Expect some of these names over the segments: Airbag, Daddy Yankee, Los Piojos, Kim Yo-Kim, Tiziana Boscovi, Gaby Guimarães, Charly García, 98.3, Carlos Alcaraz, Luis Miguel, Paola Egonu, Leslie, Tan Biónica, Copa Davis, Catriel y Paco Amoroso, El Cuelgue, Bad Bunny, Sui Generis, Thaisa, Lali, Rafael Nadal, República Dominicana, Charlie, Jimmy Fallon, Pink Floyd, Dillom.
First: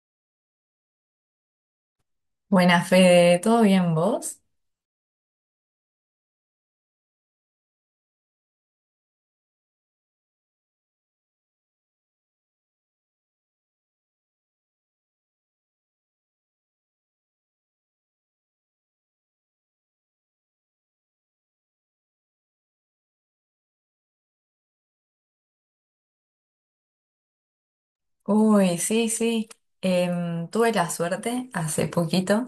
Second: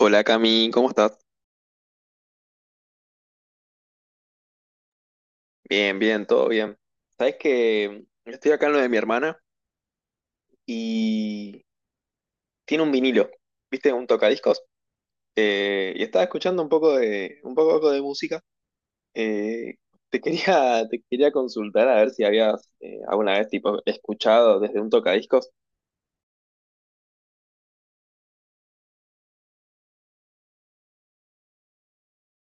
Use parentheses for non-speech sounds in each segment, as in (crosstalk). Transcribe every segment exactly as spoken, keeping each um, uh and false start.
Hola Cami, ¿cómo estás? Buenas, Fede, ¿todo bien vos? Bien, bien, todo bien. Sabes que estoy acá en lo de mi hermana y tiene un vinilo, ¿viste? Un tocadiscos. Eh, y estaba escuchando un poco de, un poco de música. Eh, Te quería, (laughs) te quería consultar a ver si habías eh, alguna vez tipo, escuchado desde un tocadiscos. Uy, sí, sí. Em, tuve la suerte hace poquito.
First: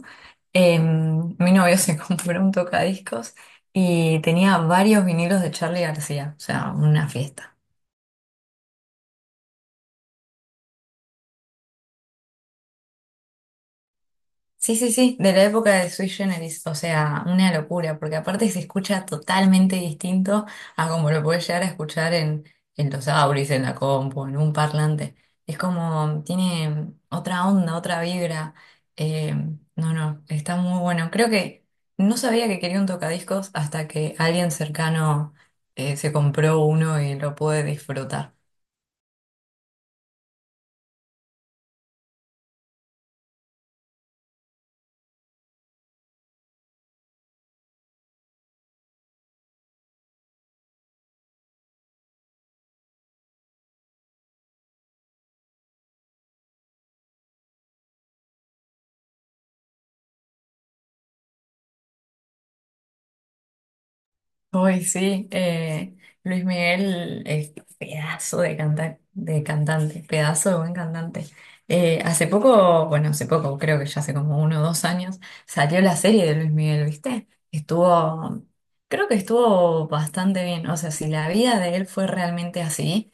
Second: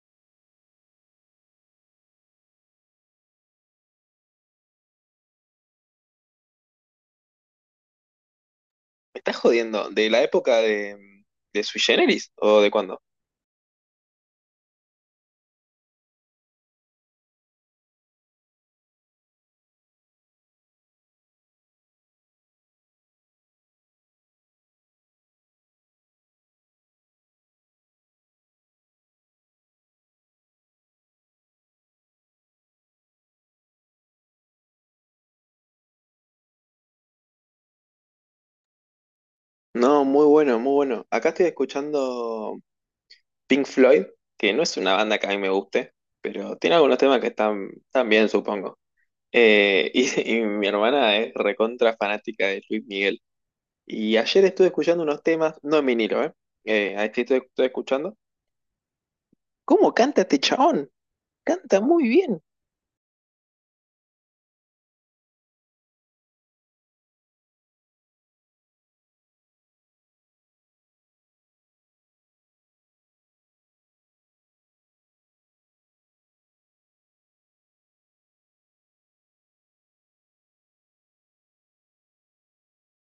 em, Mi novio se (laughs) compró un tocadiscos y tenía varios vinilos de Charly García, o sea, una fiesta. ¿Me estás jodiendo? ¿De la época de, de Sui Generis o de cuándo? Sí, sí, sí, de la época de Sui Generis, o sea, una locura, porque aparte se escucha totalmente distinto a como lo puedes llegar a escuchar en, en los auris, en la compu, en un parlante. Es como, tiene otra onda, otra vibra. Eh, no, no, está muy bueno. Creo que no sabía que quería un tocadiscos hasta que alguien cercano eh, se compró uno y lo pude disfrutar. No, muy bueno, muy bueno. Acá estoy escuchando. Pink Floyd, que no es una banda que a mí me guste, pero tiene algunos temas que están, están bien, supongo. Eh, y, (laughs) y mi hermana es recontra fanática de Luis Miguel. Y ayer estuve escuchando unos temas, no en vinilo, ¿eh? Eh, ahí sí estoy, estoy escuchando. ¿Cómo canta este chabón? Canta muy bien. Hoy sí, eh, Luis Miguel es pedazo de canta- de cantante, pedazo de buen cantante. Eh, hace poco, bueno, hace poco, creo que ya hace como uno o dos años, salió la serie de Luis Miguel, ¿viste? Estuvo, creo que estuvo bastante bien. O sea, si la vida de él fue realmente así,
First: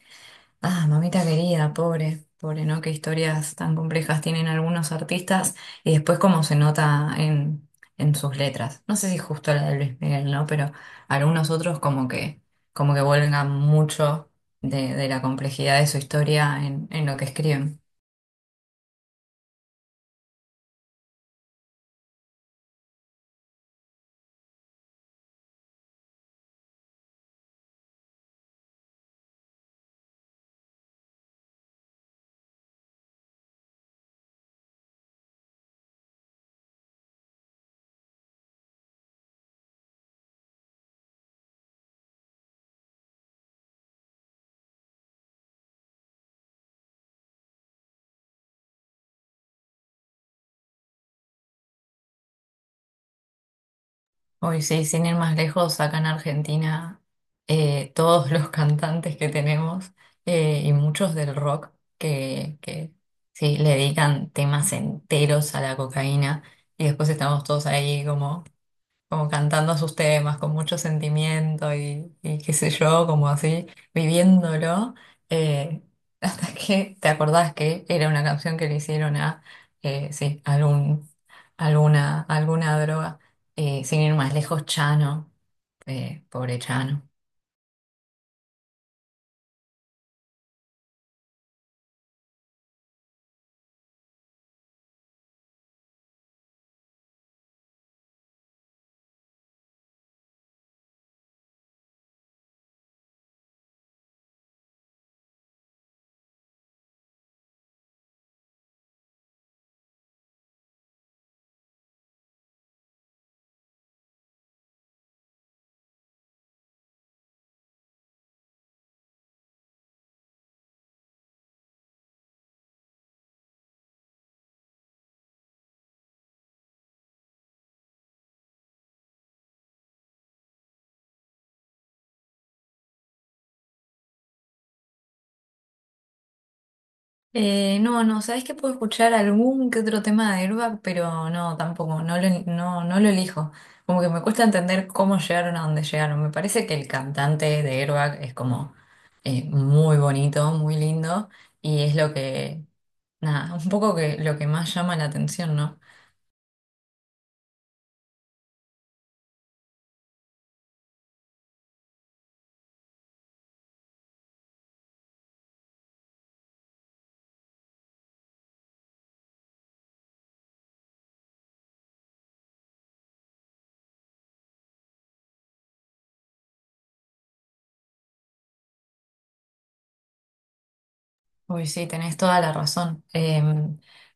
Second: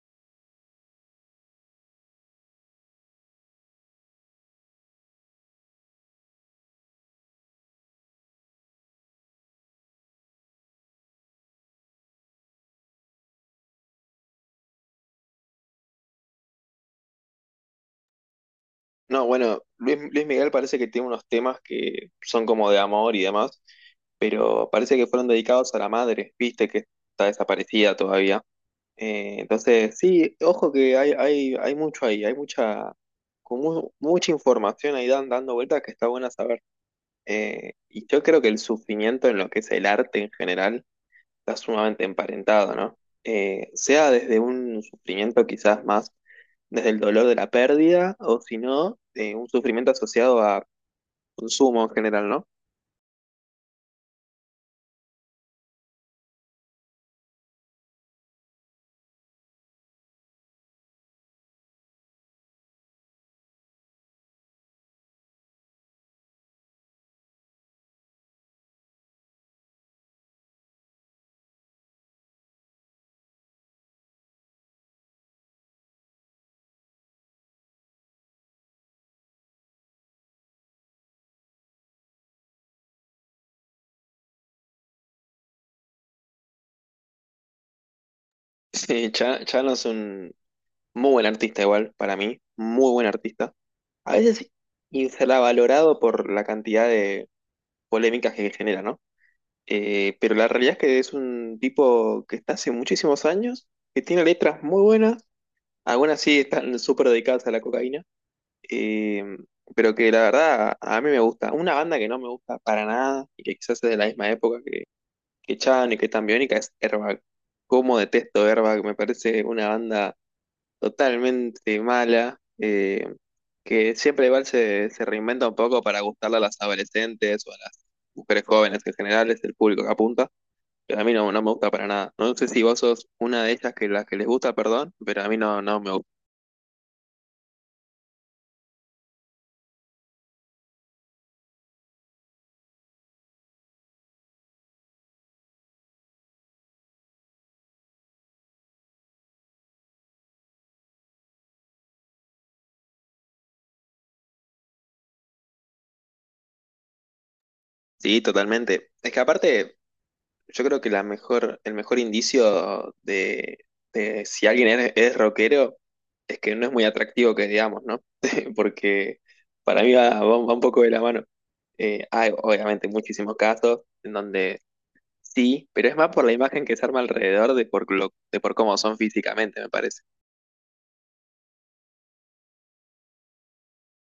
ah, mamita querida, pobre, pobre, ¿no? Qué historias tan complejas tienen algunos artistas y después cómo se nota en, en sus letras. No sé si justo la de Luis Miguel, ¿no? Pero algunos otros como que, como que vuelven mucho de, de la complejidad de su historia en, en lo que escriben. No, bueno, Luis, Luis Miguel parece que tiene unos temas que son como de amor y demás, pero parece que fueron dedicados a la madre, viste que está desaparecida todavía. Eh, entonces, sí, ojo que hay, hay, hay mucho ahí, hay mucha, con mu- mucha información ahí dan, dando vueltas que está buena saber. Eh, y yo creo que el sufrimiento en lo que es el arte en general está sumamente emparentado, ¿no? Eh, sea desde un sufrimiento quizás más desde el dolor de la pérdida o si no, eh, un sufrimiento asociado a consumo en general, ¿no? (laughs) Hoy sí, sin ir más lejos, acá en Argentina, eh, todos los (laughs) cantantes que tenemos eh, y muchos del rock que, que sí, le dedican temas enteros a la cocaína y después estamos todos ahí como como cantando sus temas con mucho sentimiento y, y qué sé yo, como así, viviéndolo, eh, (laughs) hasta que te acordás que era una canción que le hicieron a, eh, sí, algún, alguna, alguna droga. Eh, sin ir más lejos, Chano, eh, pobre Chano. Sí, ya, ya no es un... Muy buen artista igual, para mí, muy buen artista. A veces infravalorado por la cantidad de polémicas que genera, ¿no? Eh, pero la realidad es que es un tipo que está hace muchísimos años, que tiene letras muy buenas, algunas sí están súper dedicadas a la cocaína, eh, pero que la verdad a mí me gusta. Una banda que no me gusta para nada y que quizás es de la misma época que, que Chan y que Tan Biónica es Airbag. Cómo detesto Airbag, me parece una banda totalmente mala, eh, que siempre igual se, se reinventa un poco para gustarle a las adolescentes o a las mujeres jóvenes, que en general es el público que apunta, pero a mí no, no me gusta para nada. No sé si vos sos una de ellas que las que les gusta, perdón, pero a mí no, no me gusta. Eh, no, no, sabes que puedo escuchar algún que otro tema de Airbag, pero no, tampoco, no lo, no, no lo elijo. Como que me cuesta entender cómo llegaron a donde llegaron. Me parece que el cantante de Airbag es como eh, muy bonito, muy lindo, y es lo que, nada, un poco que lo que más llama la atención, ¿no? Sí, totalmente. Es que aparte yo creo que la mejor, el mejor indicio de, de si alguien es, es rockero es que no es muy atractivo que digamos, ¿no? (laughs) Porque para mí va, va un va un poco de la mano. Eh, hay obviamente muchísimos casos en donde sí, pero es más por la imagen que se arma alrededor de por, lo- de por cómo son físicamente, me parece. Uy, sí, tenés toda la razón. Eh,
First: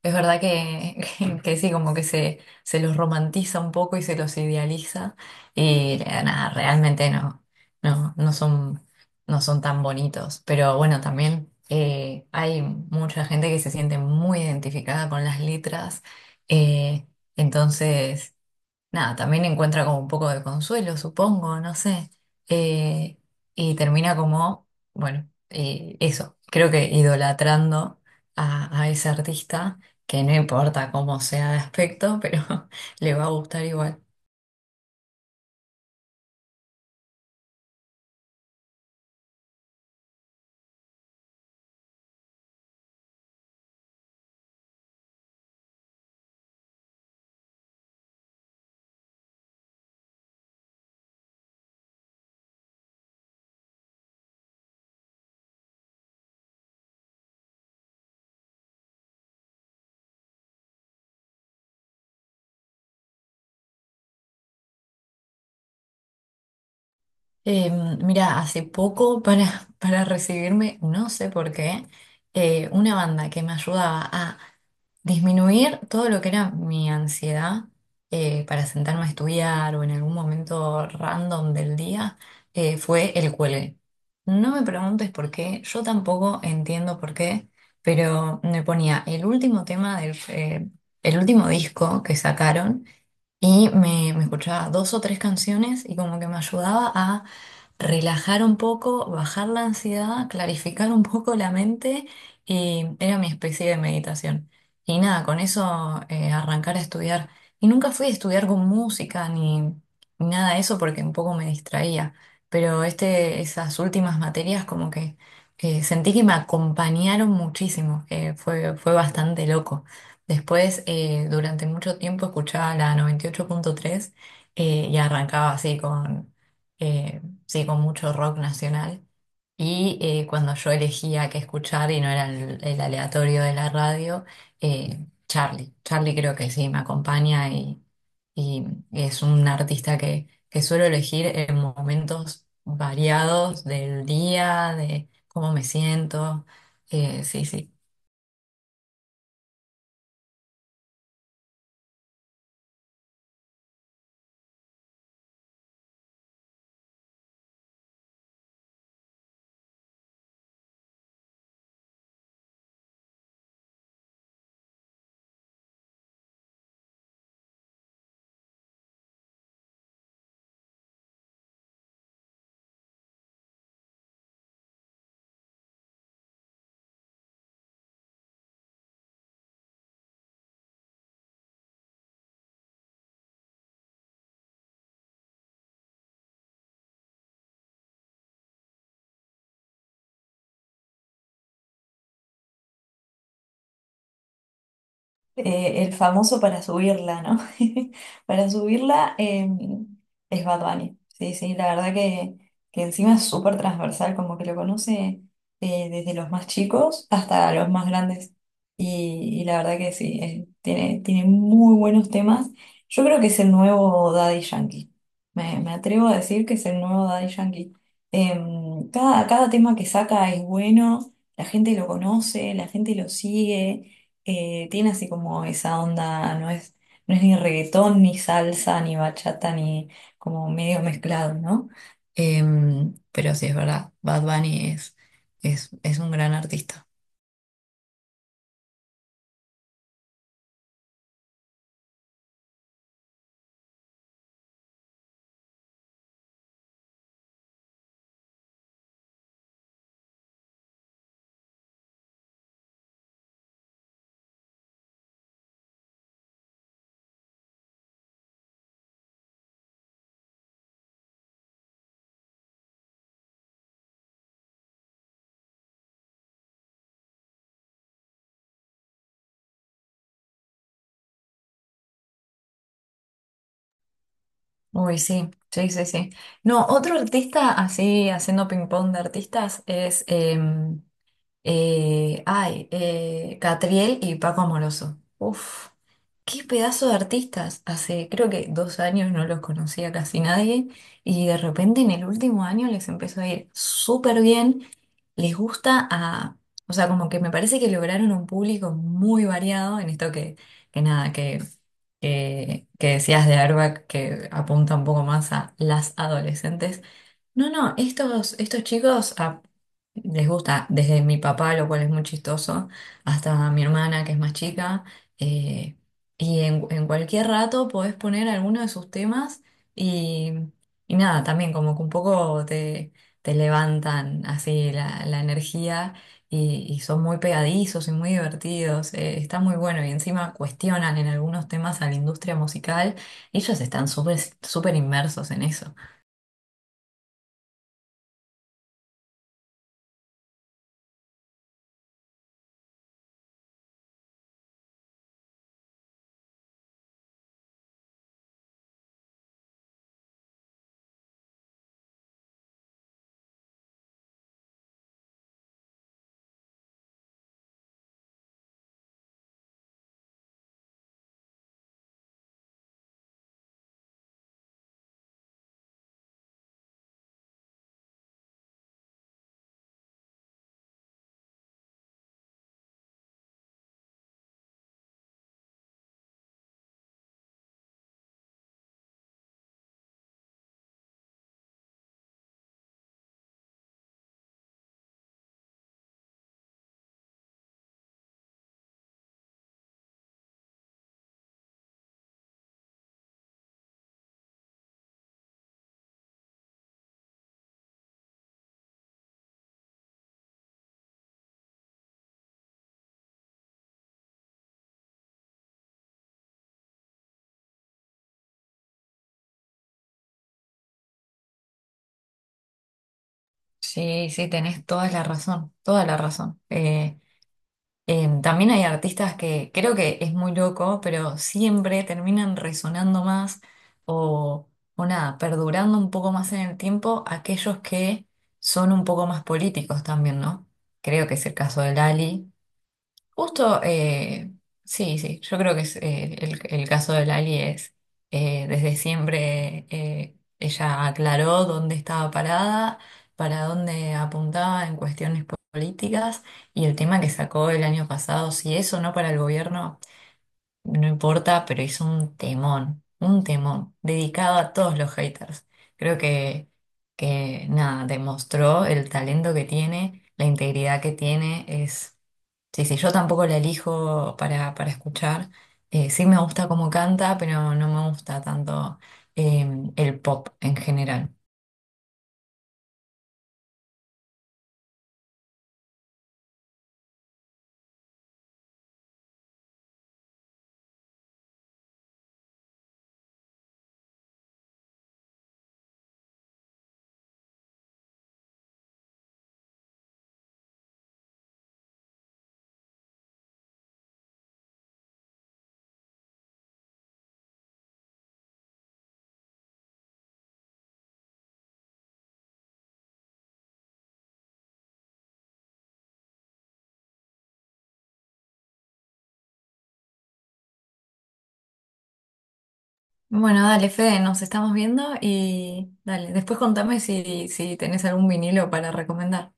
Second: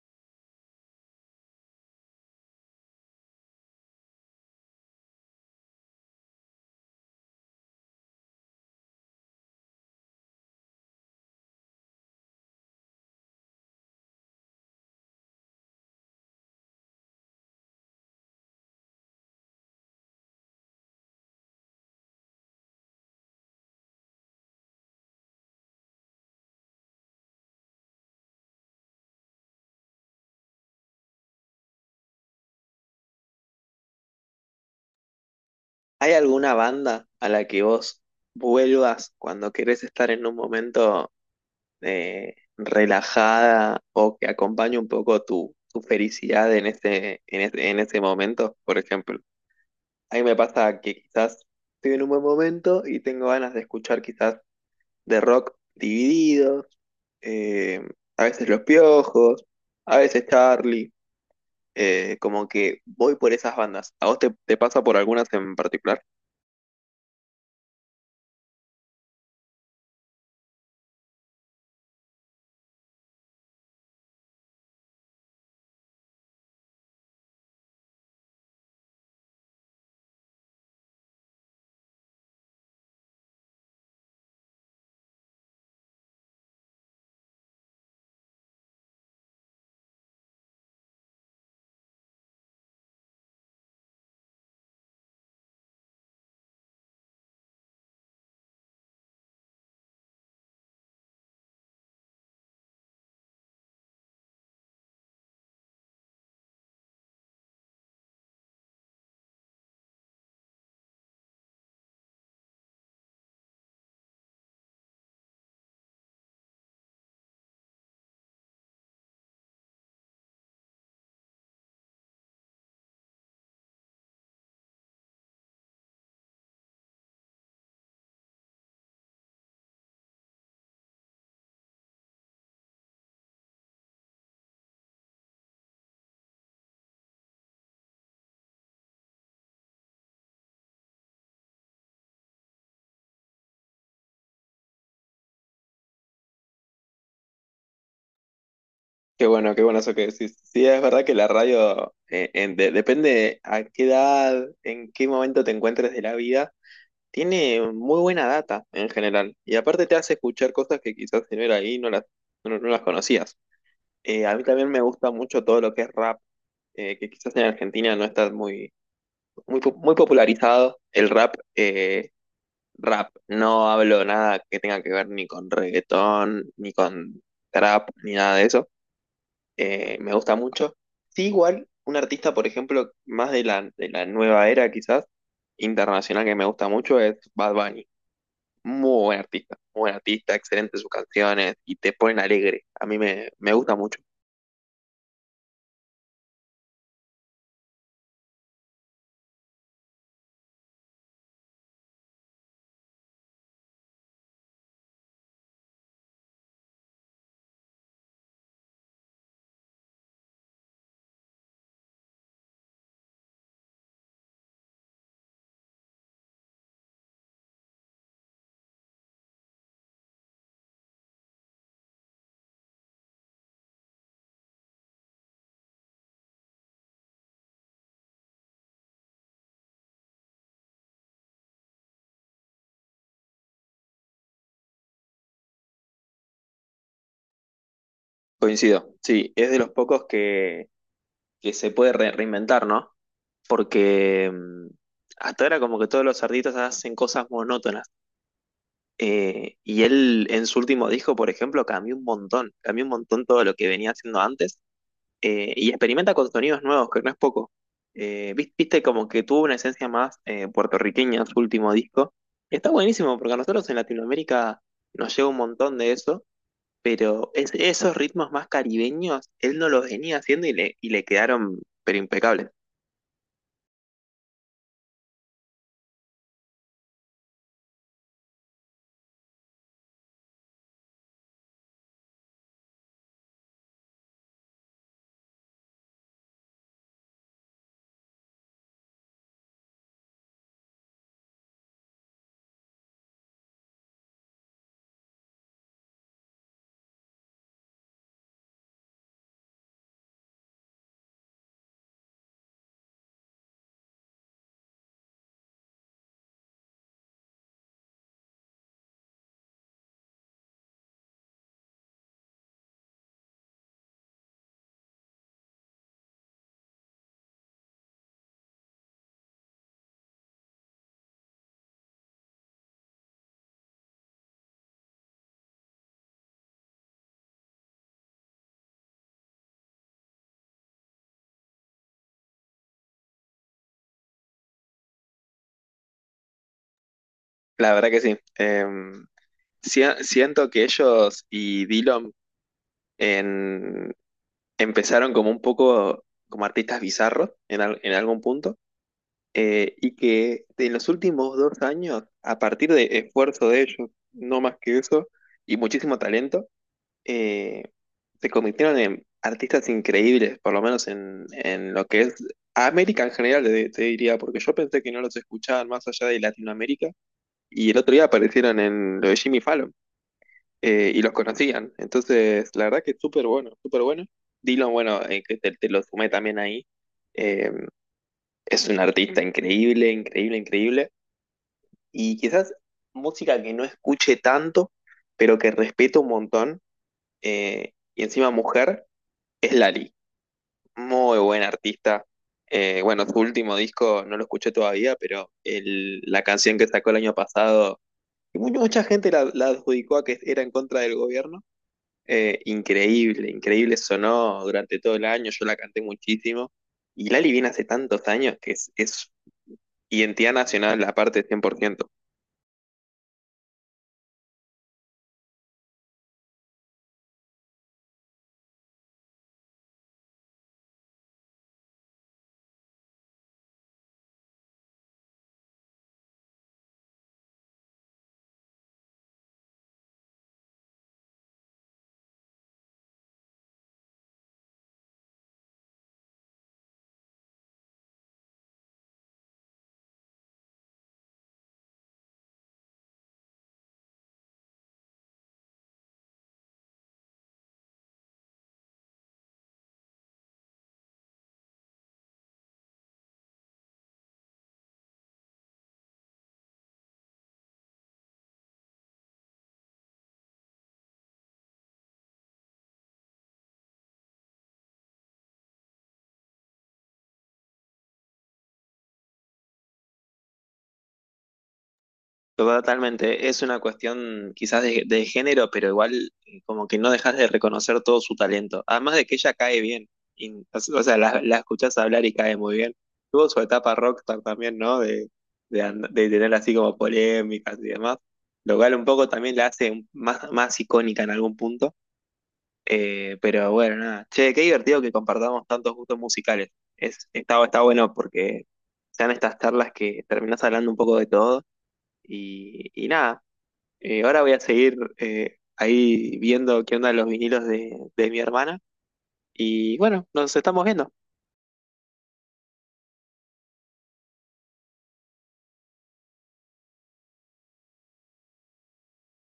Es verdad que, (laughs) que sí, como que se, se los romantiza un poco y se los idealiza. Y eh, nada, realmente no, no, no son, no son tan bonitos. Pero bueno, también eh, hay mucha gente que se siente muy identificada con las letras. eh, entonces. Nada, también encuentra como un poco de consuelo, supongo, no sé. Eh, y termina como, bueno, eh, eso, creo que idolatrando a, a ese artista, que no importa cómo sea de aspecto, pero (laughs) le va a gustar igual. ¿Hay alguna banda a la que vos vuelvas cuando querés estar en un momento eh, relajada o que acompañe un poco tu, tu felicidad en este, en este, en este momento, por ejemplo? A mí me pasa que quizás estoy en un buen momento y tengo ganas de escuchar quizás de rock divididos, eh, a veces Los Piojos, a veces Charlie, eh, como que voy por esas bandas. ¿A vos te, te pasa por algunas en particular? Em, mira, hace poco para, (laughs) para recibirme, no sé por qué, eh, una banda que me ayudaba a disminuir todo lo que era mi ansiedad eh, para sentarme a estudiar o en algún momento random del día, eh, fue El Cuelgue. No me preguntes por qué, yo tampoco entiendo por qué, pero me ponía el último tema del eh, el último disco que sacaron y me, me escuchaba dos o tres canciones y como que me ayudaba relajar un poco, bajar la ansiedad, clarificar un poco la mente y era mi especie de meditación. Y nada, con eso eh, arrancar a estudiar. Y nunca fui a estudiar con música ni, ni nada de eso porque un poco me distraía. Pero este, esas últimas materias como que, que sentí que me acompañaron muchísimo, que fue, fue bastante loco. Después, eh, durante mucho tiempo escuchaba la noventa y ocho punto tres eh, y arrancaba así con eh, sí, con mucho rock nacional. Y eh, cuando yo elegía qué escuchar y no era el, el aleatorio de la radio, eh, Charlie. Charlie creo que sí, me acompaña y, y es un artista que, que suelo elegir en momentos variados del día, de cómo me siento. Eh, sí, sí. Qué bueno, qué bueno eso que decís. Sí, es verdad que la radio, eh, en- de- depende a qué edad, en qué momento te encuentres de la vida, tiene muy buena data en general. Y aparte te hace escuchar cosas que quizás si no era ahí no las, no, no las conocías. Eh, a mí también me gusta mucho todo lo que es rap, eh, que quizás en Argentina no está muy, muy, po- muy popularizado. El rap, eh, rap, no hablo nada que tenga que ver ni con reggaetón, ni con trap, ni nada de eso, eh, me gusta mucho. Sí, igual, un artista, por ejemplo, más de la, de la nueva era quizás, internacional que me gusta mucho es Bad Bunny. Muy buen artista, muy buen artista, excelente sus canciones y te ponen alegre. A mí me, me gusta mucho. Eh, el famoso para subirla, ¿no? (laughs) Para subirla eh, es Bad Bunny. Sí, sí, la verdad que, que encima es súper transversal, como que lo conoce eh, desde los más chicos hasta los más grandes. Y, y la verdad que sí, eh, tiene, tiene muy buenos temas. Yo creo que es el nuevo Daddy Yankee. Me, me atrevo a decir que es el nuevo Daddy Yankee. Em, cada, cada tema que saca es bueno, la gente lo conoce, la gente lo sigue, eh, tiene así como esa onda, no es, no es ni reggaetón, ni salsa, ni bachata, ni como medio mezclado, ¿no? Em, pero sí, es verdad, Bad Bunny es, es, es un gran artista. Coincido, sí, es de los pocos que, que se puede re- reinventar, ¿no? Porque mm, hasta ahora como que todos los artistas hacen cosas monótonas. Eh, y él en su último disco, por ejemplo, cambió un montón, cambió un montón todo lo que venía haciendo antes, eh, y experimenta con sonidos nuevos, que no es poco. Eh, vis- viste como que tuvo una esencia más eh, puertorriqueña en su último disco. Está buenísimo porque a nosotros en Latinoamérica nos llega un montón de eso, pero es- esos ritmos más caribeños, él no los venía haciendo y le, y le quedaron pero impecables. Uy, sí, sí, sí, sí. No, otro artista así, haciendo ping-pong de artistas, es Eh, ay, eh, Catriel y Paco Amoroso. Uf, qué pedazo de artistas. Hace creo que dos años no los conocía casi nadie y de repente en el último año les empezó a ir súper bien. Les gusta a, o sea, como que me parece que lograron un público muy variado en esto que, que nada, que, que, que decías de Arbac que apunta un poco más a las adolescentes. No, no, estos, estos chicos ah, les gusta desde mi papá, lo cual es muy chistoso, hasta mi hermana, que es más chica, eh, y en, en cualquier rato podés poner alguno de sus temas y, y nada, también como que un poco te, te levantan así la, la energía y, y son muy pegadizos y muy divertidos, eh, está muy bueno y encima cuestionan en algunos temas a la industria musical, ellos están súper súper inmersos en eso. La verdad que sí. Em, si- siento que ellos y Dillom en- empezaron como un poco como artistas bizarros en, al- en algún punto. Eh, y que en los últimos dos años, a partir de esfuerzo de ellos, no más que eso, y muchísimo talento, eh, se convirtieron en artistas increíbles, por lo menos en, en lo que es América en general, te, te diría, porque yo pensé que no los escuchaban más allá de Latinoamérica, y el otro día aparecieron en lo de Jimmy Fallon, eh, y los conocían. Entonces, la verdad que es súper bueno, súper bueno. Dylan, bueno, eh, que te, te lo sumé también ahí. eh, es un artista increíble, increíble, increíble, y quizás música que no escuche tanto, pero que respeto un montón, eh, y encima mujer, es Lali. Muy buena artista. Eh, bueno, su último disco no lo escuché todavía, pero el- la canción que sacó el año pasado, que mu- mucha gente la, la adjudicó a que era en contra del gobierno, eh, increíble, increíble sonó durante todo el año, yo la canté muchísimo. Y Lali viene hace tantos años que es, es identidad nacional, aparte cien por ciento. Sí, sí, tenés toda la razón, toda la razón. Eh, eh, también hay artistas que creo que es muy loco, pero siempre terminan resonando más o, o nada, perdurando un poco más en el tiempo aquellos que son un poco más políticos también, ¿no? Creo que es el caso de Lali. Justo, eh, sí, sí, yo creo que es, eh, el, el caso de Lali es, eh, desde siempre eh, ella aclaró dónde estaba parada, para dónde apuntaba en cuestiones políticas y el tema que sacó el año pasado, si eso no para el gobierno. No importa, pero hizo un temón, un temón, dedicado a todos los haters. Creo que, que nada, demostró el talento que tiene, la integridad que tiene, es... Sí, sí, yo tampoco la elijo para, para escuchar. Eh, sí me gusta cómo canta, pero no me gusta tanto eh, el pop en general. Totalmente, es una cuestión quizás de, de género, pero igual eh, como que no dejas de reconocer todo su talento. Además de que ella cae bien, y- o sea, la, la escuchás hablar y cae muy bien. Tuvo su etapa rockstar también, ¿no? De, de, and- de tener así como polémicas y demás, lo cual un poco también la hace un- más, más icónica en algún punto. Eh, pero bueno, nada. Che, qué divertido que compartamos tantos gustos musicales. Es, está, está bueno porque sean estas charlas que terminás hablando un poco de todo. Y, y nada, eh, ahora voy a seguir eh, ahí viendo qué onda los vinilos de, de mi hermana. Y bueno, nos estamos viendo. Bueno, dale, Fede, nos estamos viendo y dale, después contame si, si tenés algún vinilo para recomendar.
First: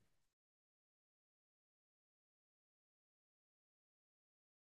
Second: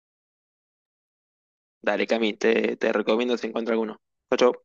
Dale, Cami, te, te recomiendo si encuentro alguno. Chau, chau.